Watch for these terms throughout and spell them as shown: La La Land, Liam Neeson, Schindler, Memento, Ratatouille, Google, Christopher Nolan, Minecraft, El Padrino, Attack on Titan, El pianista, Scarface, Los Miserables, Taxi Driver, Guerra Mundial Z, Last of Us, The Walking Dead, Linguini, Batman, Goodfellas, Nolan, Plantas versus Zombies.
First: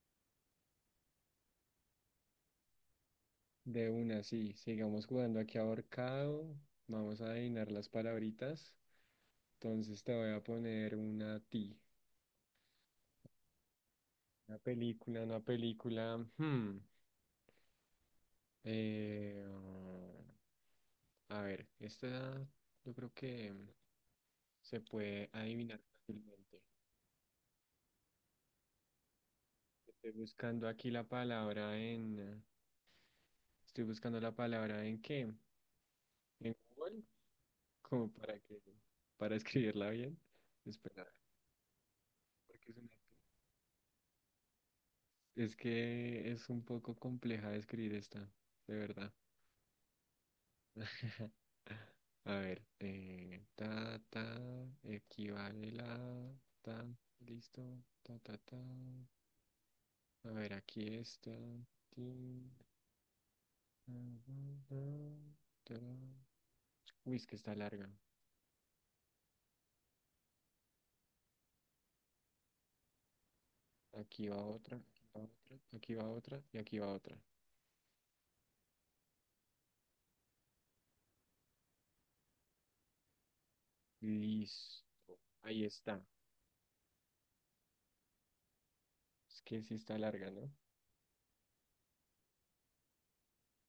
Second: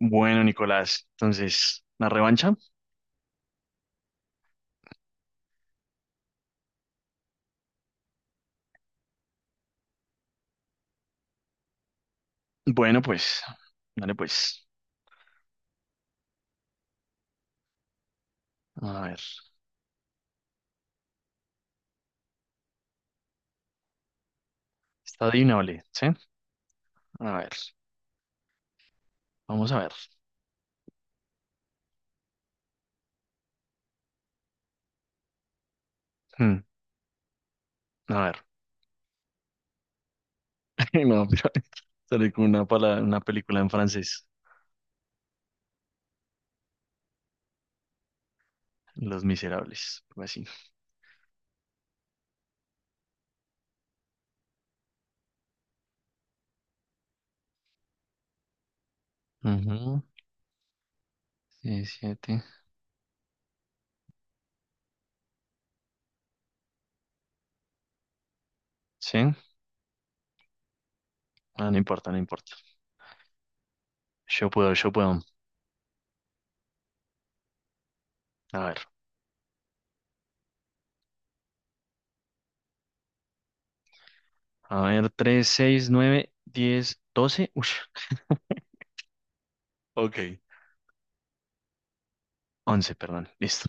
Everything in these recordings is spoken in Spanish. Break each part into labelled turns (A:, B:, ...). A: Bueno, Nicolás, entonces, ¿la revancha?
B: De una, sí. Sigamos jugando aquí ahorcado. Vamos a adivinar las palabritas. Entonces te voy a poner una a ti.
A: Bueno, pues, dale
B: Una
A: pues.
B: película, una película.
A: A ver,
B: Eh, a ver, esta yo creo que se
A: está
B: puede adivinar
A: adivinable, ¿sí?
B: fácilmente.
A: A ver, vamos a ver.
B: Estoy buscando aquí la palabra en... Estoy buscando la palabra en qué? ¿En
A: Hmm,
B: Google? Como
A: a
B: para
A: ver,
B: que... Para escribirla bien. Espera,
A: no, pero sale con
B: porque es una...
A: una película en francés,
B: Es que es un poco compleja de escribir esta, de verdad.
A: Los Miserables, algo así.
B: A ver, ta, ta, equivale la, ta, listo, ta, ta, ta.
A: Ujú,
B: A ver, aquí está.
A: sí, siete.
B: Tin, ta, ta, ta, ta. Uy, es que está larga.
A: ¿Sí? Ah, no importa, no importa.
B: Aquí va
A: Yo puedo,
B: otra,
A: yo
B: aquí
A: puedo.
B: va otra, aquí va otra y aquí va otra.
A: A ver,
B: Listo.
A: a ver, tres,
B: Ahí
A: seis,
B: está.
A: nueve, diez, doce. Ush,
B: Es que sí está larga,
A: ok,
B: ¿no?
A: once, perdón, listo.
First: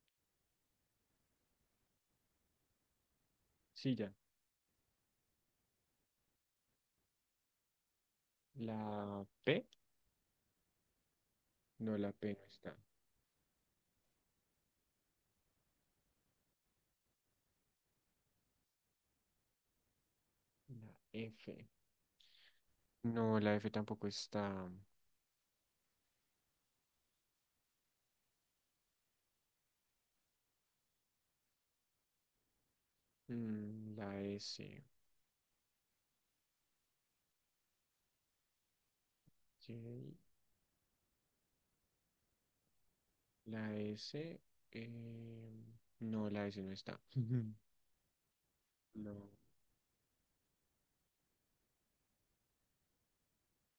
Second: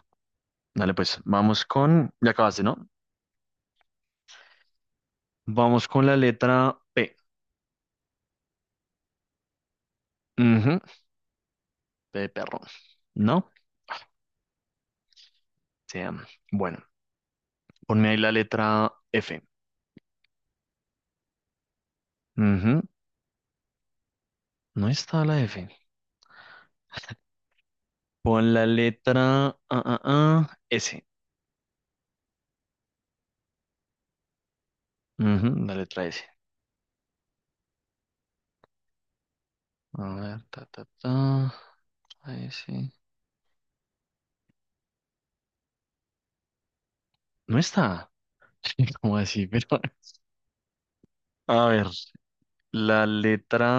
A: Dale pues, vamos con... Ya acabaste, ¿no?
B: Sí, ya.
A: Vamos con la letra P.
B: La P,
A: Ujú,
B: no, la
A: P de
B: P no
A: perro.
B: está.
A: ¿No? Sí. Bueno, ponme ahí la letra F.
B: La F.
A: Ujú,
B: No, la F tampoco está.
A: no está la F. Pon la letra S.
B: Mm, la S.
A: Ujú, la letra S. A
B: Ok.
A: ver, ta, ta, ta. La S.
B: La S. eh, no, la S no está.
A: No está. ¿Cómo
B: No.
A: así? Pero, a ver, la letra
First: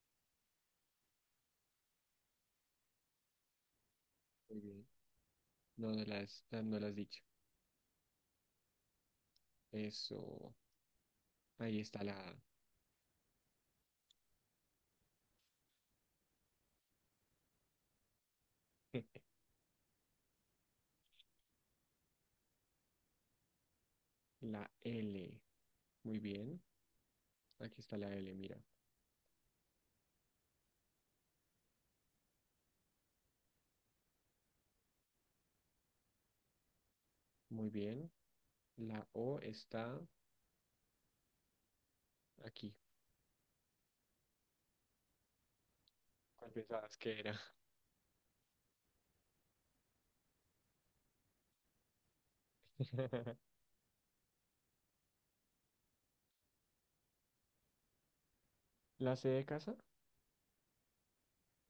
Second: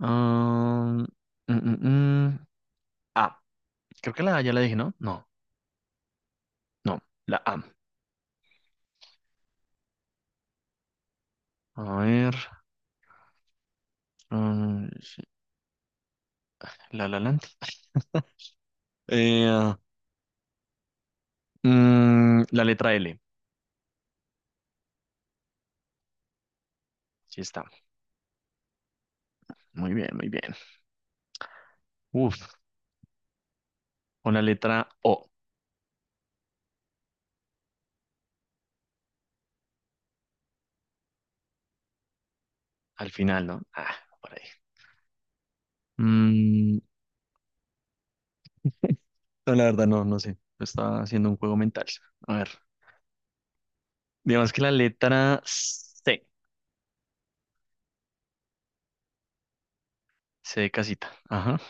A: ah, mm, mm, mm, A. Creo que la A ya
B: Muy
A: la dije,
B: bien.
A: ¿no? No,
B: No, no las, no las has
A: no,
B: dicho.
A: la A.
B: Eso. Ahí
A: A
B: está la
A: ver.
B: A.
A: La La Land. Eh, la letra L.
B: La L. Muy bien.
A: Sí está.
B: Aquí está la L, mira.
A: Muy bien, muy bien. Uf, con la letra O
B: Muy bien. La O está aquí.
A: al final, ¿no? Ah, por ahí.
B: ¿Cuál
A: Mm,
B: pensabas que era?
A: no, la verdad, no, no sé. Lo estaba haciendo un juego mental. A ver. Digamos que la letra C.
B: ¿La C de casa?
A: C de casita. Ajá.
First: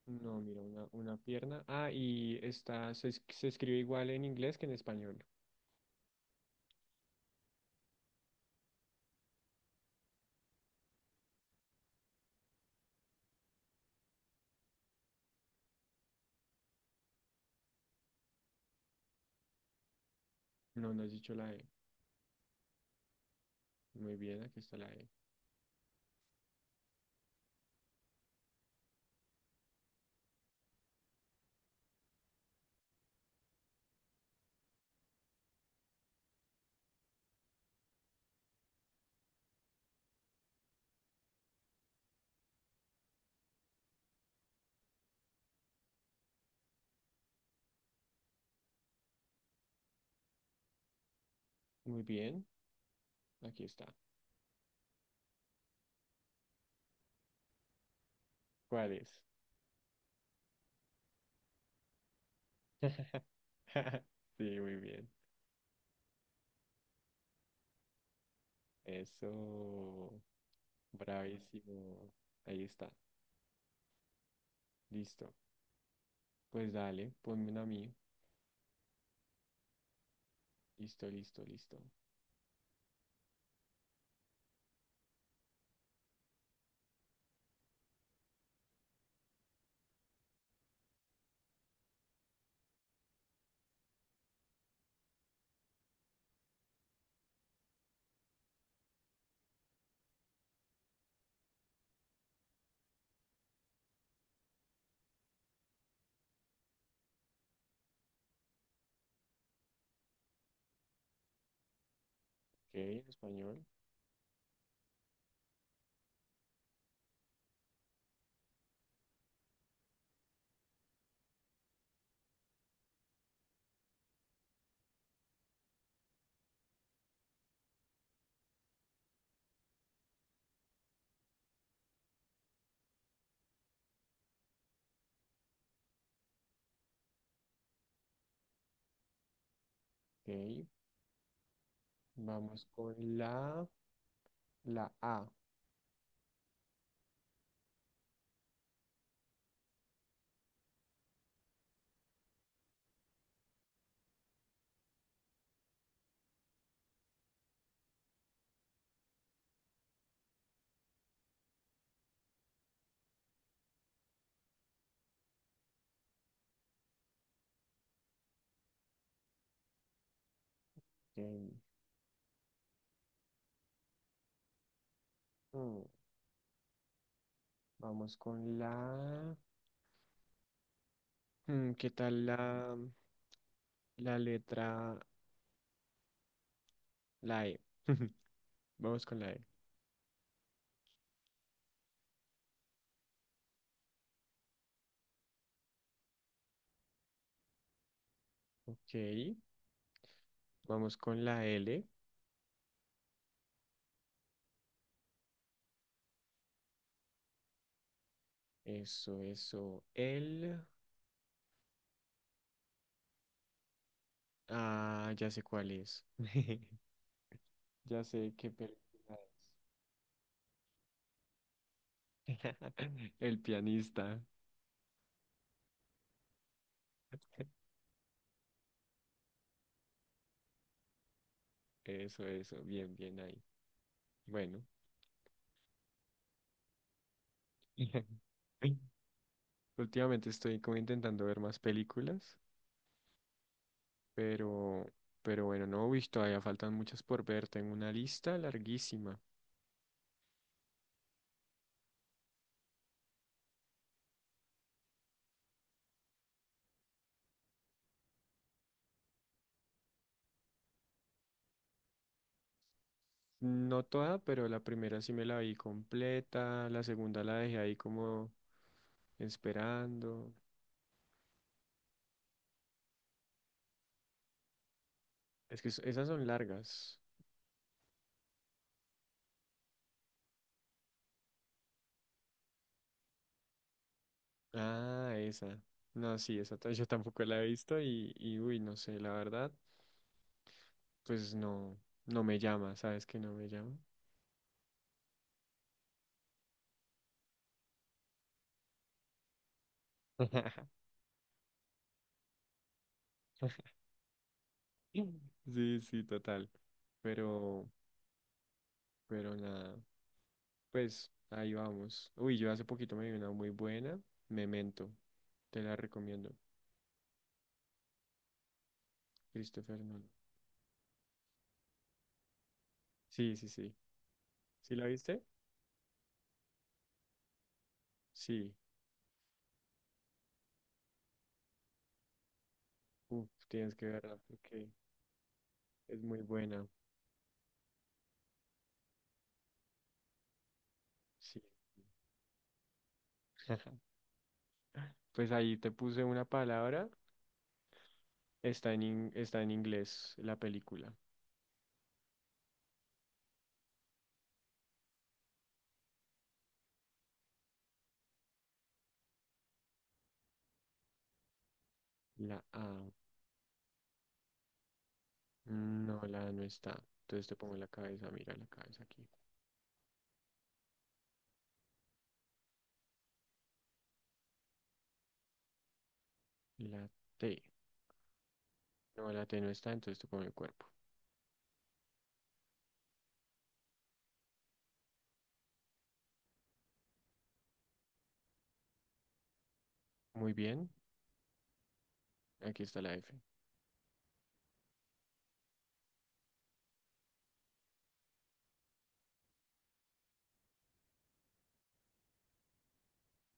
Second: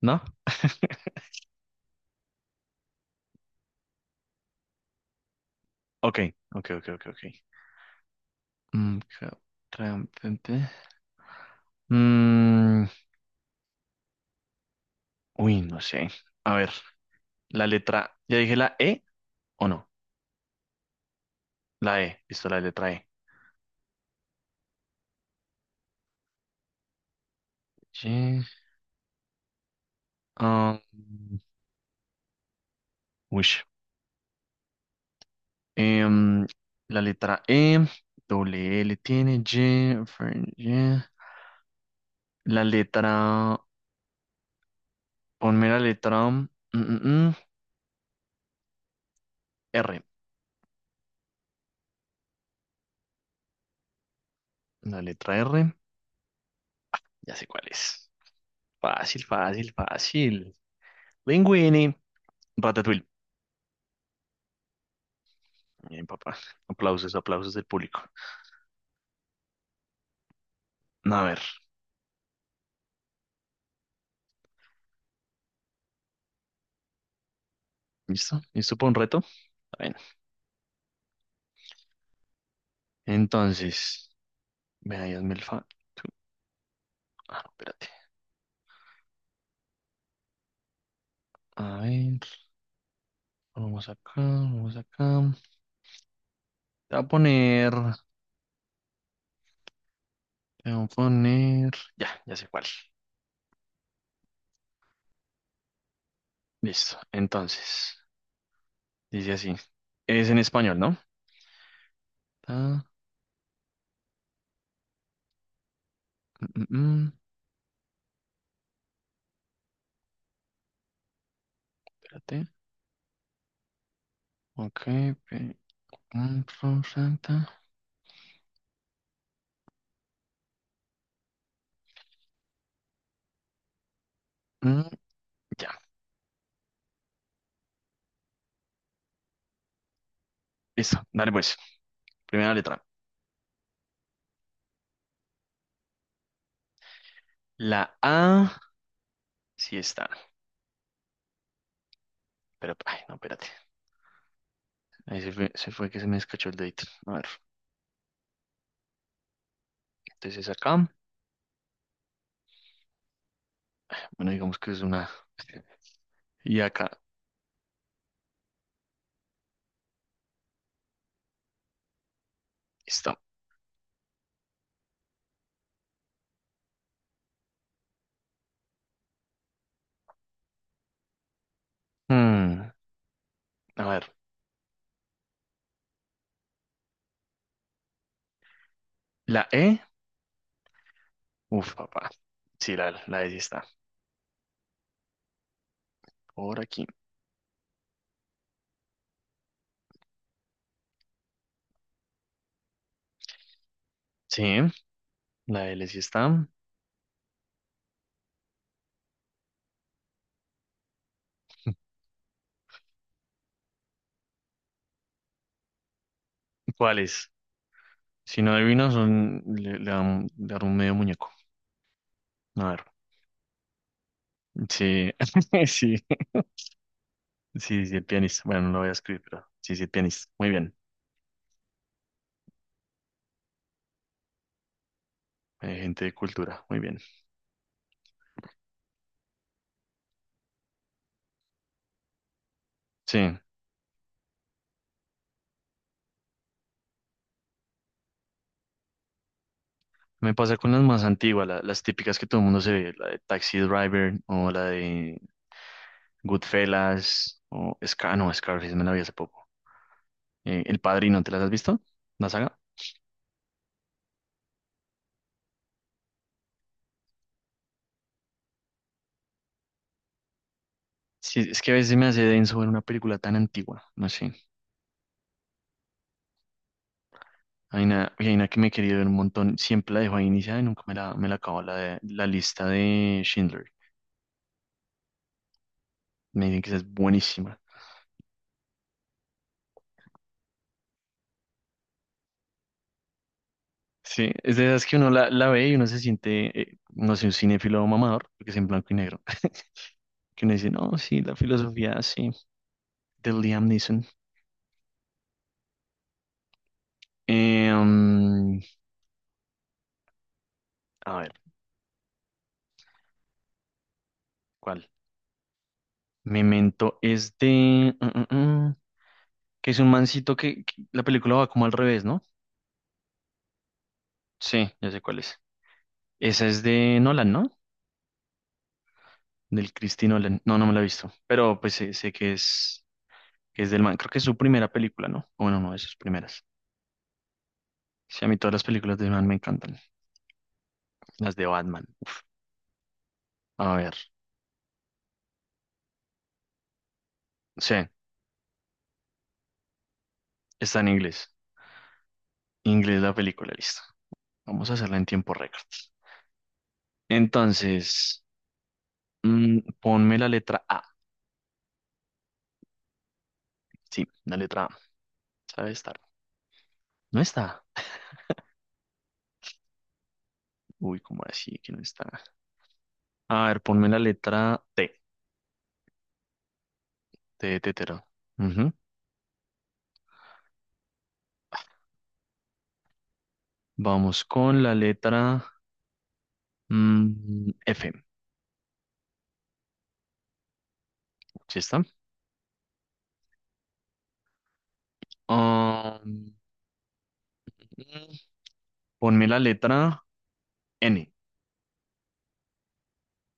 A: ¿No?
B: No, mira, una pierna. Ah, y está, se, se escribe igual en inglés que en español.
A: Ok, ok, ok, ok, ok. Mm, ca- pe. Mm, uy, no sé. A ver, la letra. ¿Ya dije la E o no?
B: No, no has dicho la E.
A: La E. Listo, la letra
B: Muy bien, aquí está la E.
A: E. Ah, uy, em, la letra E, doble L tiene, Y. La letra, ponme la letra mm, mm, R.
B: Muy bien, aquí está.
A: La letra R, ya sé cuál es.
B: ¿Cuál es?
A: Fácil, fácil, fácil. Linguini, Ratatouille.
B: Sí, muy bien.
A: Bien, papá. Aplausos, aplausos del público.
B: Eso,
A: A ver,
B: bravísimo. Ahí está. Listo. Pues dale, ponme una a mí.
A: ¿listo? ¿Listo para un reto? Está bien.
B: Listo, listo, listo. Ok,
A: Entonces, vea, hazme el fa. tú- Ah, no, espérate. A ver, vamos acá, vamos acá. Te voy a poner, te voy a poner, ya, ya sé cuál. Listo. Entonces, dice así. Es en español, ¿no? Ta-
B: en español.
A: mm, mm, mm. Espérate. Ok. pe- mm, ro- ra- ta. Mm, ya.
B: Ok.
A: Listo. Dale pues. Primera
B: Vamos
A: letra.
B: con la, la A.
A: La A sí está. Pero, ay, no, espérate. Ahí se fue que se me escachó el dedito. A ver. Entonces acá. Bueno, digamos que es una. Y acá.
B: Ok.
A: Listo.
B: Mm, vamos con la... mm, ¿qué tal
A: Mm,
B: la...?
A: a ver.
B: La letra, la E. Vamos con la E.
A: La E. Uf, papá. Sí, la E sí está. Por aquí.
B: Ok, vamos con la L.
A: Sí, la L sí está.
B: Eso, eso. El. Ah, ya sé cuál es.
A: ¿Cuáles?
B: Ya sé
A: Si
B: qué
A: no adivino,
B: película
A: son, le dan un medio muñeco.
B: es.
A: A ver.
B: El pianista.
A: Sí, sí, sí, sí, el pianista. Bueno, no lo voy a escribir, pero sí, sí, el pianista. Muy bien.
B: Eso, eso. Bien, bien ahí. Bueno.
A: Gente de cultura, muy bien.
B: Últimamente estoy como intentando ver más películas,
A: Sí,
B: pero, pero bueno, no, uy, todavía faltan muchas por ver. Tengo una lista larguísima.
A: me pasa con las más antiguas, las típicas que todo el mundo se ve, la de Taxi Driver o la de Goodfellas o Scar, no, Scarface me la vi hace poco. El Padrino, ¿te las has visto? ¿La saga?
B: No toda, pero la primera sí me la vi completa, la segunda la dejé ahí como esperando.
A: Sí, es que a veces me hace denso ver una película tan antigua, no sé.
B: Es que esas son largas.
A: Hay una que me he querido ver un montón, siempre la dejo ahí iniciada y nunca me la acabo, la lista de Schindler.
B: Ah, esa. No, sí,
A: Me
B: esa
A: dicen
B: ta-
A: que esa
B: yo
A: es
B: tampoco la he
A: buenísima.
B: visto y uy, no sé, la verdad, pues no, no me llama, ¿sabes que no me llama?
A: Sí, es de esas que uno la ve y uno se siente, no sé, un cinéfilo mamador, porque es en blanco y negro. Que uno dice, no, sí, la filosofía, sí, de Liam Neeson.
B: Sí, sí, total. Pero,
A: Eh, mm,
B: pero nada, pues
A: a ver,
B: ahí vamos. Uy, yo hace poquito me vi una muy buena,
A: ¿cuál?
B: Memento, te la recomiendo,
A: Memento es de... que
B: Christopher
A: es un
B: Nolan.
A: mancito que la película va como al revés, ¿no?
B: Sí, sí, sí.
A: Sí,
B: ¿Sí la
A: ya sé cuál
B: viste?
A: es. Esa es de Nolan, ¿no?
B: Sí.
A: Del Cristino Len. No, no me la he visto, pero pues sé, sé
B: Uf,
A: que es
B: tienes
A: del
B: que
A: man. Creo
B: verla
A: que es su
B: porque
A: primera película, ¿no? O bueno, no, de sus
B: es muy
A: primeras.
B: buena.
A: Sí, a mí todas las películas del man me encantan. Las
B: Sí.
A: de Batman. A ver,
B: Pues ahí te puse una palabra.
A: sí,
B: Está en, está en inglés la
A: está en
B: película.
A: inglés. Inglés la película, listo. Vamos a hacerla en tiempo récord. Entonces, ponme la letra A.
B: La A.
A: Sí, la letra A. ¿Sabe estar?
B: No, la A no está.
A: No
B: Entonces te pongo
A: está.
B: la cabeza. Mira la cabeza aquí.
A: Uy, ¿cómo así que no está? A ver, ponme la letra T.
B: La T.
A: T de tetero. Ujú.
B: No, la T no está. Entonces te pongo el cuerpo.
A: Vamos con la letra F.
B: Muy bien.
A: ¿Sí está?
B: Aquí está la F.
A: Ah, mm, ponme la letra N.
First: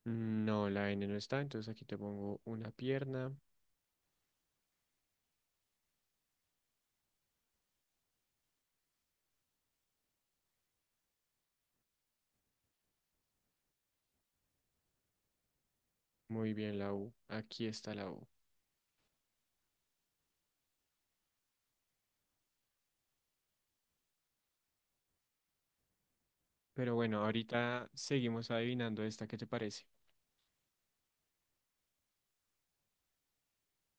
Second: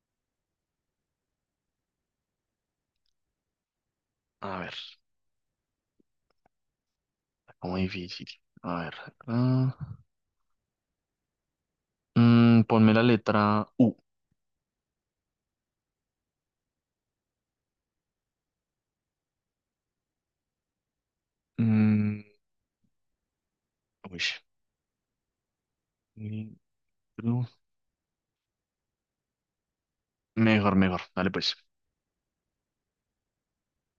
B: No, la N no está. Entonces aquí te pongo una pierna.
A: A ver, está como difícil. A ver, acá. Ponme la letra U.
B: Muy bien, la U. Aquí está la U.
A: Mm, uy,
B: Pero bueno, ahorita seguimos adivinando esta. ¿Qué te parece?
A: mejor, mejor. Dale pues.